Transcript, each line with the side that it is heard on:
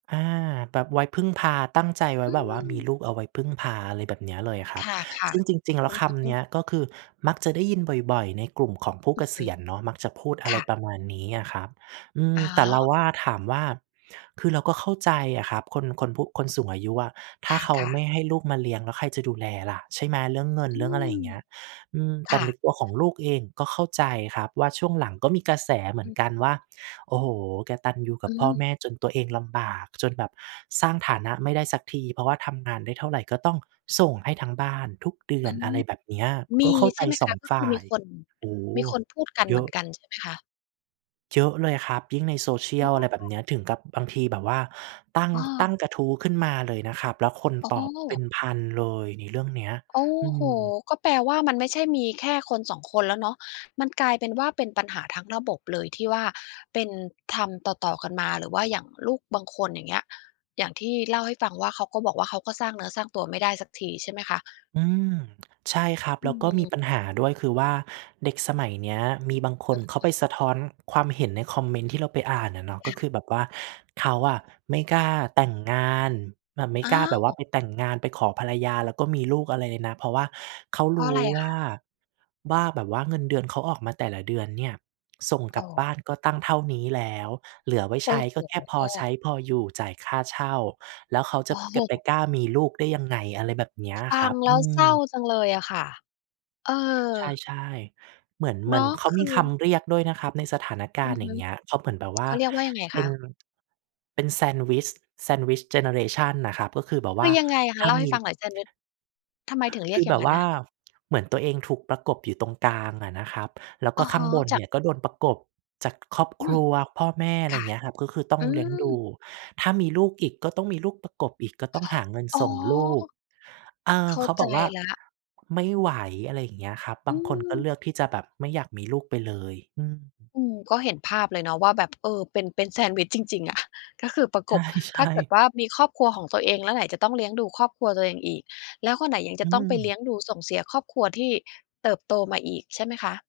right: อ่า แบบไว้พึ่งพา ตั้งใจไว
left: อ
right: ้
left: ื
right: แบบว่ามี
left: ม
right: ลูกเอาไว้พึ่งพา อะไรแบบเนี้ยเลยคร
left: ค
right: ับ
left: ่
right: ซ
left: ะ
right: ึ่งจริง ๆ แล
left: ๆ
right: ้วคำเนี้ย ก็คือมักจะได้ยินบ่อย ๆ ในกลุ่มของผู้
left: อื
right: เก
left: อฮ
right: ษ
left: ึ
right: ียณเนาะ มักจะพูด อะ
left: ค
right: ไร
left: ่ะ
right: ประมาณนี้อะครับ อื
left: อ
right: ม
left: ๋
right: แต่เรา
left: อ
right: ว่าถามว่า คือเราก็เข้าใจอะครับ คน คนผู้ คนสูงอายุอะ ถ้าเขา
left: ค่ะ
right: ไม
left: ๆ
right: ่ให้ลูกมาเลี้ยง แล้วใครจะดูแลล่ะใช่ไหม? เรื่องเงิน
left: อื
right: เรื่องอะไร
left: ม
right: อย่างเงี้ย อืม แ
left: ค
right: ต่
left: ่
right: ใน
left: ะ
right: ตัวของลูกเอง ก็เข้าใจครับว่า ช่วงหลังก็มีกระแสเหม
left: อ
right: ือน
left: ืม
right: กันว่า โอ้โฮ กตัญญูก
left: อ
right: ั
left: ื
right: บพ่อ
left: ม
right: แม่จนตัวเองลำบาก จนแบบสร้างฐานะไม่ได้สักที เพราะว่าทำงานได้เท่าไร ก็ต้องส่งให้ทางบ้านทุกเดื
left: อ
right: อ
left: ื
right: น อะไ
left: ม
right: รแบบเนี้ย
left: ม
right: ก็
left: ี
right: เข้าใ
left: ใช
right: จ
left: ่ไหม
right: ส
left: ค
right: อง
left: ะ? ก็
right: ฝ
left: คื
right: ่
left: อ
right: า
left: มี
right: ย
left: คน
right: โอ้โ
left: ม
right: ฮ
left: ีคนพูดกัน
right: เย
left: เหม
right: อ
left: ือน
right: ะ
left: กันใช่ไหมคะ?
right: เยอะเลยครับ ยิ่งใน
left: อ๋
right: Social
left: อ
right: อะไรแบบเนี้ย ถึงกับบางทีแบบว่า ตั้ง
left: อ้
right: ต
left: อ
right: ั้งกระทู้ขึ้นมาเลยนะครับ แล้วคน
left: อ๋อ
right: ตอบเ
left: เห
right: ป
left: ร
right: ็
left: อ?
right: น 1,000 เลยในเรื่องเนี้ย
left: โอ้
right: อื
left: โฮ
right: ม
left: ก็แปลว่ามันไม่ใช่มีแค่ 1-2 คนแล้วเนาะ มันกลายเป็นว่า เป็นปัญหาทั้งระบบ เลยที่ว่า เป็นทำต่อ ๆ กันมา หรือว่าอย่างลูกบางคน อย่างเงี้ย อย่างที่เล่าให้ฟังว่า เขาก็บอกว่าเขาก็สร้างเนื้อสร้างตัวไม่ได้สักทีใช่ไหมคะ?
right: อืม ใช่ครับ
left: อื
right: แล้วก็มี
left: ม
right: ปัญหาด้วย คือว่าเด็กสมัยเนี้ยมีบางค
left: อื
right: น
left: อฮ
right: เข้าไป
left: ึ
right: สะท้อนความเห็นในคอมเมนต์ที่เราไปอ่านอะเนาะ
left: ค
right: ก็
left: ่
right: ค
left: ะ
right: ือแบบว่าเขาอะไม่กล้าแต่งงาน แบบไม่
left: อ้า
right: กล้าแบบว่
left: ว
right: าไปแต่งงาน ไปขอภรรยา แล้วก็มีลูกอะไรเลยนะ เพราะว่าเขา
left: เพร
right: ร
left: าะอ
right: ู
left: ะ
right: ้
left: ไร
right: ว
left: ค
right: ่า
left: ะ?
right: ว่าแบบว่าเงินเดือนเขาออกมาแต่ละเดือนเนี่ย ส่งก
left: อ้
right: ลับ
left: อ
right: บ้านก็ตั้งเท่านี้แล้ว เหลือไว้
left: โอ
right: ใช
left: ้
right: ้ ก็แค่พ
left: โ
right: อใช
left: ฮ
right: ้พออยู่ จ่ายค่าเช่า แล้วเขา จะ
left: โ
right: จะไป
left: อ้
right: กล้ามีลูกได้ยังไง อะไรแบบเนี้ย
left: ฟ
right: ค
left: ั
right: ร
left: ง
right: ับ
left: แล
right: อ
left: ้
right: ื
left: วเศร้า
right: ม
left: จังเลยอะค่ะ เออ
right: ใช่ ๆ เหมือน เ
left: เ
right: ห
left: น
right: ม
left: า
right: ือน
left: ะ
right: เขา
left: ค
right: ม
left: ื
right: ีค
left: อ
right: ำเรียกด้วยนะครับในสถานก
left: อ
right: า
left: ื
right: รณ
left: อ
right: ์ อ
left: ฮ
right: ย่า
left: ึ
right: งเงี้ย เขาเหมือนแบบว
left: เ
right: ่
left: ข
right: า
left: าเรียกว่ายังไง
right: เป
left: ค
right: ็น
left: ะ?
right: เป็น แซนด์วิช แซนด์วิชเจเนอเรชันนะครับ ก็คือแบบ
left: ค
right: ว
left: ื
right: ่
left: อ
right: า
left: ยังไง อะค
right: ถ
left: ะ?
right: ้า
left: เล่าใ
right: ม
left: ห้
right: ี
left: ฟังหน่อยแซนด์วิช ทำไมถึงเรี
right: ค
left: ยก
right: ือ
left: อย
right: แ
left: ่
right: บ
left: าง
right: บ
left: งั้
right: ว
left: น
right: ่
left: น่
right: า
left: ะ?
right: เหมือนตัวเองถูกประกบอยู่ตรงกลางอะนะครับ แล้วก
left: อ
right: ็
left: ะ
right: ข
left: ฮ
right: ้าง
left: ะ
right: บน
left: จา
right: เ
left: ก
right: นี่ยก็โดนประกบจากครอบ
left: อื
right: ค
left: ม
right: รัว พ่อแม่ อะ
left: ค
right: ไร
left: ่ะ
right: เงี้ยครับ ก็คือต้อ
left: อื
right: งเลี้ยงดู
left: ม
right: ถ้ามีลูกอีกก็ต้องมีลูกประกบอีก ก็ต้องหาเงิน
left: อ๋อ
right: ส่งลูก เอ
left: เ
right: อ
left: ข้า
right: เขา
left: ใ
right: บ
left: จ
right: อกว่า
left: แล้ว
right: ไม่ไหว อะไรอย่างเงี้ยครับ
left: อ
right: บ
left: ื
right: างคนก็
left: ม
right: เลือกที่จะแบบไม่อยากมีลูกไปเลย อืม
left: อืม ก็เห็นภาพเลยเนาะว่าแบบ เออ เป็น เป็นแซนด์วิชจริง ๆ อ่ะ ก็คือประกบ
right: ใช
left: ถ้
right: ่
left: าเกิด
right: ๆ
left: ว่า มีครอบครัวของตัวเอง แล้วไหนจะต้องเลี้ยงดูครอบครัวตัวเองอีก แล้วคนไหนยังจ
right: อ
left: ะต้องไปเลี
right: ืม
left: ้ยงดูส่งเสียครอบครัวที่เติบโตมาอีกใช่ไหมคะ?